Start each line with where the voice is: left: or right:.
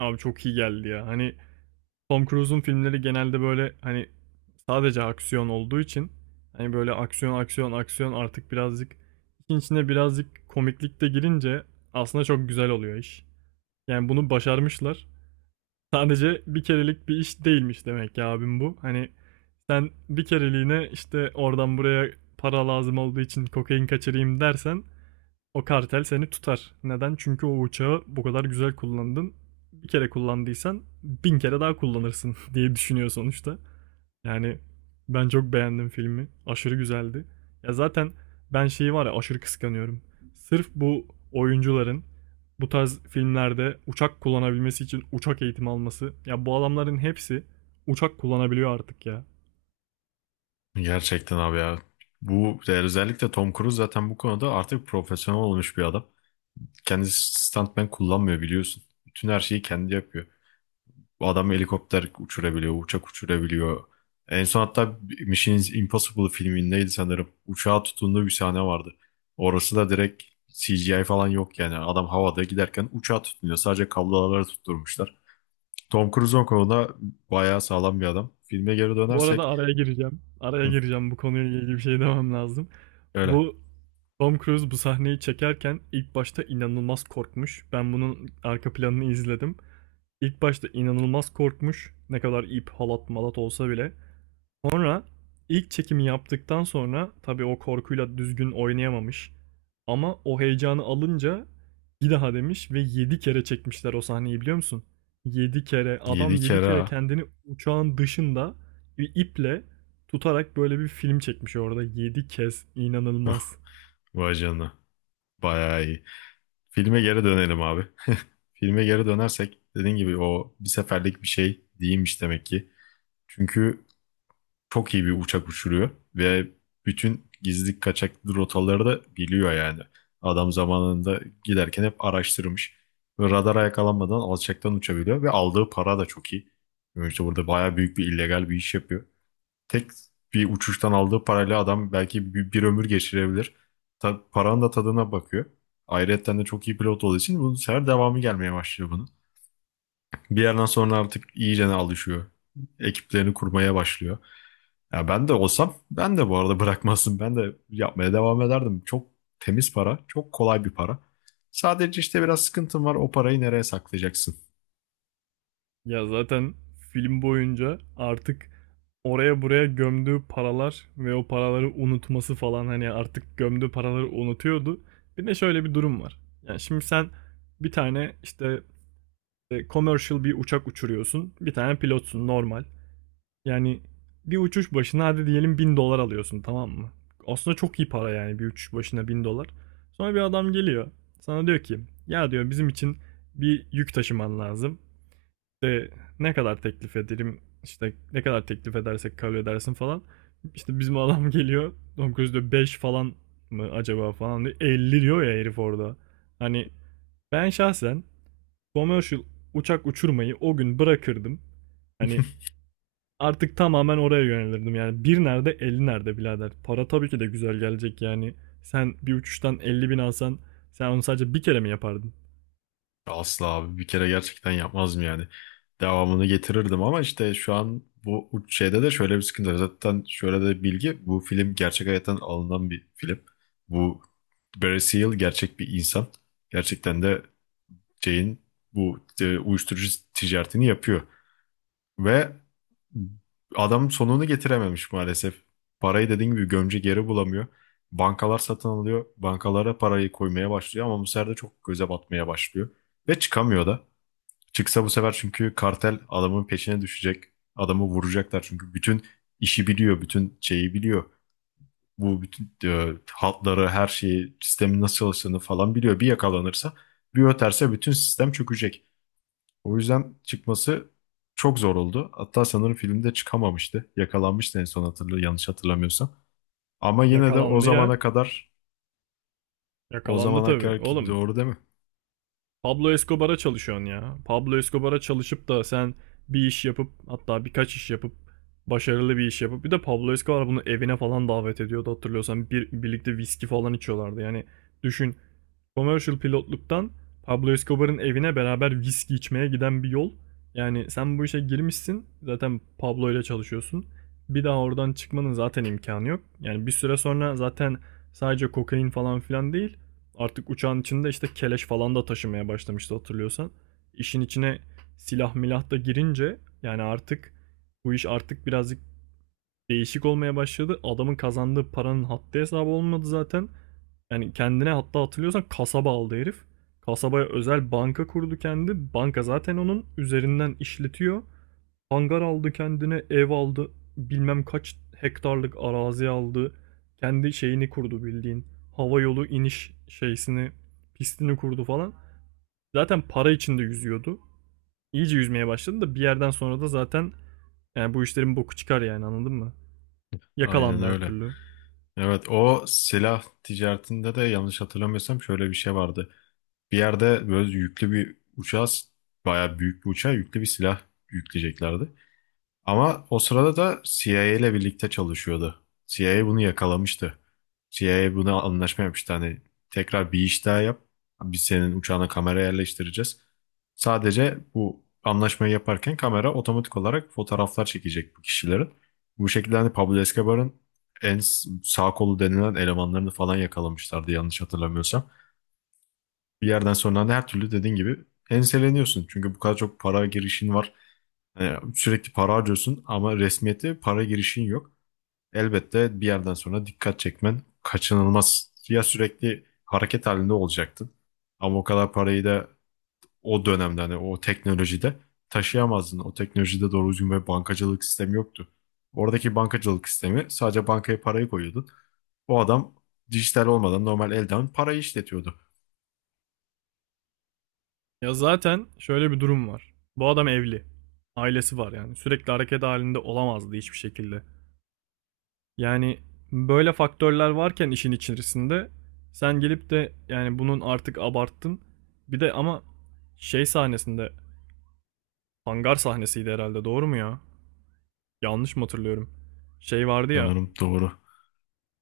right: Abi çok iyi geldi ya. Hani Tom Cruise'un filmleri genelde böyle hani sadece aksiyon olduğu için hani böyle aksiyon aksiyon aksiyon artık birazcık işin içine birazcık komiklik de girince aslında çok güzel oluyor iş. Yani bunu başarmışlar. Sadece bir kerelik bir iş değilmiş demek ya abim bu. Hani sen bir kereliğine işte oradan buraya para lazım olduğu için kokain kaçırayım dersen o kartel seni tutar. Neden? Çünkü o uçağı bu kadar güzel kullandın. Bir kere kullandıysan 1.000 kere daha kullanırsın diye düşünüyor sonuçta. Yani ben çok beğendim filmi. Aşırı güzeldi. Ya zaten ben şeyi var ya aşırı kıskanıyorum. Sırf bu oyuncuların bu tarz filmlerde uçak kullanabilmesi için uçak eğitimi alması. Ya bu adamların hepsi uçak kullanabiliyor artık ya.
left: Gerçekten abi ya. Bu özellikle Tom Cruise zaten bu konuda artık profesyonel olmuş bir adam. Kendisi stuntman kullanmıyor biliyorsun. Bütün her şeyi kendi yapıyor. Bu adam helikopter uçurabiliyor, uçak uçurabiliyor. En son hatta Mission Impossible filmindeydi sanırım. Uçağa tutunduğu bir sahne vardı. Orası da direkt CGI falan yok yani. Adam havada giderken uçağa tutunuyor. Sadece kabloları tutturmuşlar. Tom Cruise o konuda bayağı sağlam bir adam. Filme geri
right: Bu arada
left: dönersek.
right: araya gireceğim. Araya
left: Hı,
right: gireceğim bu konuyla ilgili bir şey demem lazım.
left: öyle.
right: Bu Tom Cruise bu sahneyi çekerken ilk başta inanılmaz korkmuş. Ben bunun arka planını izledim. İlk başta inanılmaz korkmuş. Ne kadar ip, halat, malat olsa bile. Sonra ilk çekimi yaptıktan sonra tabii o korkuyla düzgün oynayamamış. Ama o heyecanı alınca bir daha demiş ve 7 kere çekmişler o sahneyi biliyor musun? 7 kere adam
left: Yedi
right: 7
left: kere
right: kere
left: ha.
right: kendini uçağın dışında bir iple tutarak böyle bir film çekmiş orada 7 kez inanılmaz.
left: Vay canına. Bayağı iyi. Filme geri dönelim abi. Filme geri dönersek dediğin gibi o bir seferlik bir şey değilmiş demek ki. Çünkü çok iyi bir uçak uçuruyor ve bütün gizli kaçak rotaları da biliyor yani. Adam zamanında giderken hep araştırmış. Ve radara yakalanmadan alçaktan uçabiliyor ve aldığı para da çok iyi. Yani İşte burada bayağı büyük bir illegal bir iş yapıyor, tek bir uçuştan aldığı parayla adam belki bir ömür geçirebilir. Paranın da tadına bakıyor. Ayrıca de çok iyi pilot olduğu için bu sefer devamı gelmeye başlıyor bunun. Bir yerden sonra artık iyice alışıyor. Ekiplerini kurmaya başlıyor. Ya ben de olsam ben de bu arada bırakmazdım. Ben de yapmaya devam ederdim. Çok temiz para, çok kolay bir para. Sadece işte biraz sıkıntım var. O parayı nereye saklayacaksın?
right: Ya zaten film boyunca artık oraya buraya gömdüğü paralar ve o paraları unutması falan hani artık gömdüğü paraları unutuyordu. Bir de şöyle bir durum var. Yani şimdi sen bir tane işte commercial bir uçak uçuruyorsun. Bir tane pilotsun normal. Yani bir uçuş başına hadi diyelim 1.000 dolar alıyorsun tamam mı? Aslında çok iyi para yani bir uçuş başına 1.000 dolar. Sonra bir adam geliyor. Sana diyor ki ya diyor bizim için bir yük taşıman lazım. İşte ne kadar teklif ederim işte ne kadar teklif edersek kabul edersin falan. İşte bizim adam geliyor Tom Cruise diyor 5 falan mı acaba falan diyor. 50 diyor ya herif orada. Hani ben şahsen commercial uçak uçurmayı o gün bırakırdım. Hani artık tamamen oraya yönelirdim. Yani bir nerede 50 nerede birader. Para tabii ki de güzel gelecek yani. Sen bir uçuştan 50.000 alsan sen onu sadece bir kere mi yapardın?
left: Asla abi, bir kere gerçekten yapmazdım yani. Devamını getirirdim ama işte şu an bu şeyde de şöyle bir sıkıntı var. Zaten şöyle de bir bilgi, bu film gerçek hayattan alınan bir film. Bu Barry Seal gerçek bir insan. Gerçekten de Jane bu uyuşturucu ticaretini yapıyor. Ve adam sonunu getirememiş maalesef. Parayı dediğim gibi gömce geri bulamıyor. Bankalar satın alıyor. Bankalara parayı koymaya başlıyor ama bu sefer de çok göze batmaya başlıyor. Ve çıkamıyor da. Çıksa bu sefer çünkü kartel adamın peşine düşecek. Adamı vuracaklar çünkü bütün işi biliyor, bütün şeyi biliyor. Bu bütün hatları, her şeyi, sistemin nasıl çalıştığını falan biliyor. Bir yakalanırsa, bir öterse bütün sistem çökecek. O yüzden çıkması çok zor oldu. Hatta sanırım filmde çıkamamıştı. Yakalanmıştı en son, yanlış hatırlamıyorsam. Ama yine de o
right: Yakalandı ya.
left: zamana kadar, o
right: Yakalandı
left: zamana
right: tabii.
left: kadar ki
right: Oğlum
left: doğru değil mi?
right: Pablo Escobar'a çalışıyorsun ya. Pablo Escobar'a çalışıp da sen bir iş yapıp hatta birkaç iş yapıp başarılı bir iş yapıp bir de Pablo Escobar bunu evine falan davet ediyordu hatırlıyorsan birlikte viski falan içiyorlardı. Yani düşün commercial pilotluktan Pablo Escobar'ın evine beraber viski içmeye giden bir yol. Yani sen bu işe girmişsin. Zaten Pablo ile çalışıyorsun. Bir daha oradan çıkmanın zaten imkanı yok. Yani bir süre sonra zaten sadece kokain falan filan değil. Artık uçağın içinde işte keleş falan da taşımaya başlamıştı hatırlıyorsan. İşin içine silah milah da girince yani artık bu iş artık birazcık değişik olmaya başladı. Adamın kazandığı paranın haddi hesabı olmadı zaten. Yani kendine hatta hatırlıyorsan kasaba aldı herif. Kasabaya özel banka kurdu kendi. Banka zaten onun üzerinden işletiyor. Hangar aldı kendine, ev aldı. Bilmem kaç hektarlık arazi aldı. Kendi şeyini kurdu bildiğin. Hava yolu iniş şeysini, pistini kurdu falan. Zaten para içinde yüzüyordu. İyice yüzmeye başladı da bir yerden sonra da zaten yani bu işlerin boku çıkar yani anladın mı?
left: Aynen
right: Yakalandı her
left: öyle.
right: türlü.
left: Evet, o silah ticaretinde de yanlış hatırlamıyorsam şöyle bir şey vardı. Bir yerde böyle yüklü bir uçağa, bayağı büyük bir uçağa yüklü bir silah yükleyeceklerdi. Ama o sırada da CIA ile birlikte çalışıyordu. CIA bunu yakalamıştı. CIA buna anlaşma yapmıştı. Hani tekrar bir iş daha yap. Biz senin uçağına kamera yerleştireceğiz. Sadece bu anlaşmayı yaparken kamera otomatik olarak fotoğraflar çekecek bu kişilerin. Bu şekilde hani Pablo Escobar'ın sağ kolu denilen elemanlarını falan yakalamışlardı yanlış hatırlamıyorsam. Bir yerden sonra da her türlü dediğin gibi enseleniyorsun. Çünkü bu kadar çok para girişin var. Hani sürekli para harcıyorsun ama resmiyete para girişin yok. Elbette bir yerden sonra dikkat çekmen kaçınılmaz. Ya sürekli hareket halinde olacaktın. Ama o kadar parayı da o dönemde hani o teknolojide taşıyamazdın. O teknolojide doğru düzgün bir bankacılık sistemi yoktu. Oradaki bankacılık sistemi sadece bankaya parayı koyuyordun. O adam dijital olmadan normal elden parayı işletiyordu.
right: Ya zaten şöyle bir durum var. Bu adam evli. Ailesi var yani. Sürekli hareket halinde olamazdı hiçbir şekilde. Yani böyle faktörler varken işin içerisinde sen gelip de yani bunun artık abarttın. Bir de ama şey sahnesinde hangar sahnesiydi herhalde doğru mu ya? Yanlış mı hatırlıyorum? Şey vardı ya
left: Sanırım doğru.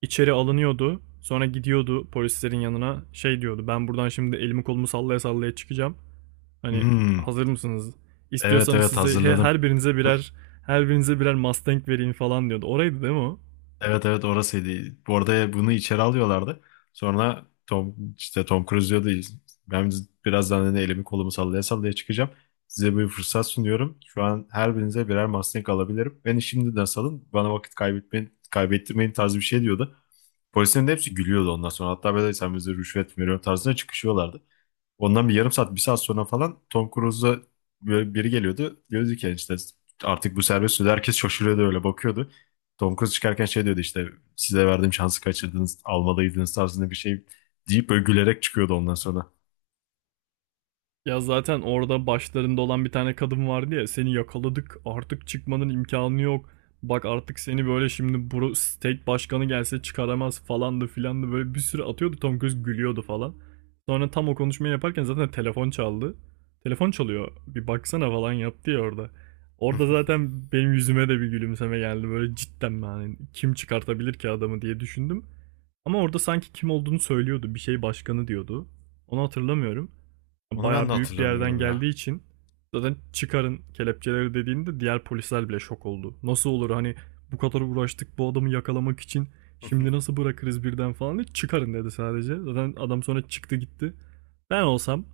right: içeri alınıyordu. Sonra gidiyordu polislerin yanına şey diyordu. Ben buradan şimdi elimi kolumu sallaya sallaya çıkacağım. Hani
left: Hmm,
right: hazır mısınız?
left: evet,
right: İstiyorsanız
left: evet,
right: size
left: hazırladım.
right: her birinize birer Mustang vereyim falan diyordu. Oraydı değil mi o?
left: Evet, evet, orasıydı. Bu arada bunu içeri alıyorlardı. Sonra Tom, işte Tom Cruise diyordu. Ben birazdan hani elimi kolumu sallaya sallaya çıkacağım. Size bir fırsat sunuyorum. Şu an her birinize birer Mustang alabilirim. Beni şimdiden salın. Bana vakit kaybetmeyin, kaybettirmeyin tarzı bir şey diyordu. Polislerin de hepsi gülüyordu ondan sonra. Hatta böyle sen bize rüşvet veriyorsun tarzına çıkışıyorlardı. Ondan bir yarım saat, bir saat sonra falan Tom Cruise'a böyle biri geliyordu. Diyordu ki "Yani işte artık bu serbest." Sürü herkes şaşırıyordu, öyle bakıyordu. Tom Cruise çıkarken şey diyordu işte, size verdiğim şansı kaçırdınız, almalıydınız tarzında bir şey deyip böyle gülerek çıkıyordu ondan sonra.
right: Ya zaten orada başlarında olan bir tane kadın vardı ya seni yakaladık artık çıkmanın imkanı yok. Bak artık seni böyle şimdi bro state başkanı gelse çıkaramaz falandı filandı böyle bir sürü atıyordu Tom Cruise gülüyordu falan. Sonra tam o konuşmayı yaparken zaten telefon çaldı. Telefon çalıyor bir baksana falan yaptı ya orada. Orada zaten benim yüzüme de bir gülümseme geldi böyle cidden ben hani kim çıkartabilir ki adamı diye düşündüm. Ama orada sanki kim olduğunu söylüyordu bir şey başkanı diyordu. Onu hatırlamıyorum.
left: Onu ben de
right: Bayağı büyük bir yerden
left: hatırlamıyorum ya.
right: geldiği için zaten çıkarın kelepçeleri dediğinde diğer polisler bile şok oldu. Nasıl olur hani bu kadar uğraştık bu adamı yakalamak için şimdi nasıl bırakırız birden falan diye çıkarın dedi sadece. Zaten adam sonra çıktı gitti. Ben olsam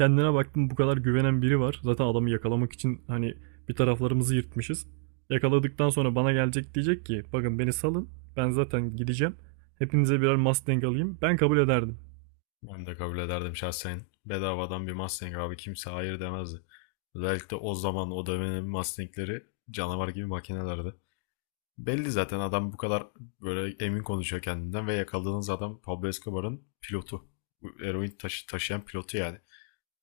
right: kendine baktım bu kadar güvenen biri var. Zaten adamı yakalamak için hani bir taraflarımızı yırtmışız. Yakaladıktan sonra bana gelecek diyecek ki bakın beni salın ben zaten gideceğim. Hepinize birer Mustang alayım. Ben kabul ederdim.
left: Ben de kabul ederdim şahsen. Bedavadan bir Mustang abi, kimse hayır demezdi. Özellikle o zaman o dönemin Mustang'leri canavar gibi makinelerdi. Belli zaten adam bu kadar böyle emin konuşuyor kendinden ve yakaladığınız adam Pablo Escobar'ın pilotu. Taşıyan pilotu yani.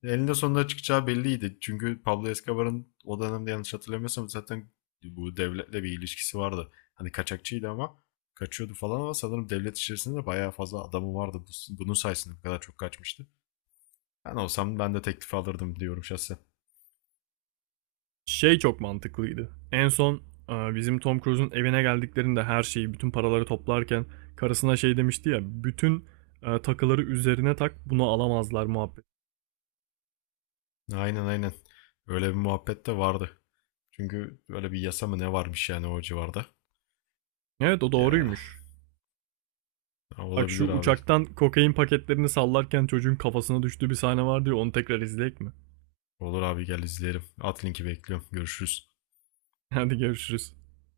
left: Elinde sonunda çıkacağı belliydi. Çünkü Pablo Escobar'ın o dönemde yanlış hatırlamıyorsam zaten bu devletle bir ilişkisi vardı. Hani kaçakçıydı ama kaçıyordu falan ama sanırım devlet içerisinde de bayağı fazla adamı vardı. Bunun sayesinde bu kadar çok kaçmıştı. Ben olsam ben de teklifi alırdım diyorum şahsen.
right: Şey çok mantıklıydı. En son bizim Tom Cruise'un evine geldiklerinde her şeyi, bütün paraları toplarken karısına şey demişti ya, bütün takıları üzerine tak, bunu alamazlar muhabbet.
left: Aynen, aynen. Öyle bir muhabbet de vardı. Çünkü böyle bir yasa mı ne varmış yani o civarda.
right: Evet o
left: Ya,
right: doğruymuş. Bak şu
left: olabilir abi.
right: uçaktan kokain paketlerini sallarken çocuğun kafasına düştüğü bir sahne vardı ya, onu tekrar izleyek mi?
left: Olur abi, gel izleyelim. At linki, bekliyorum. Görüşürüz.
right: Hadi görüşürüz.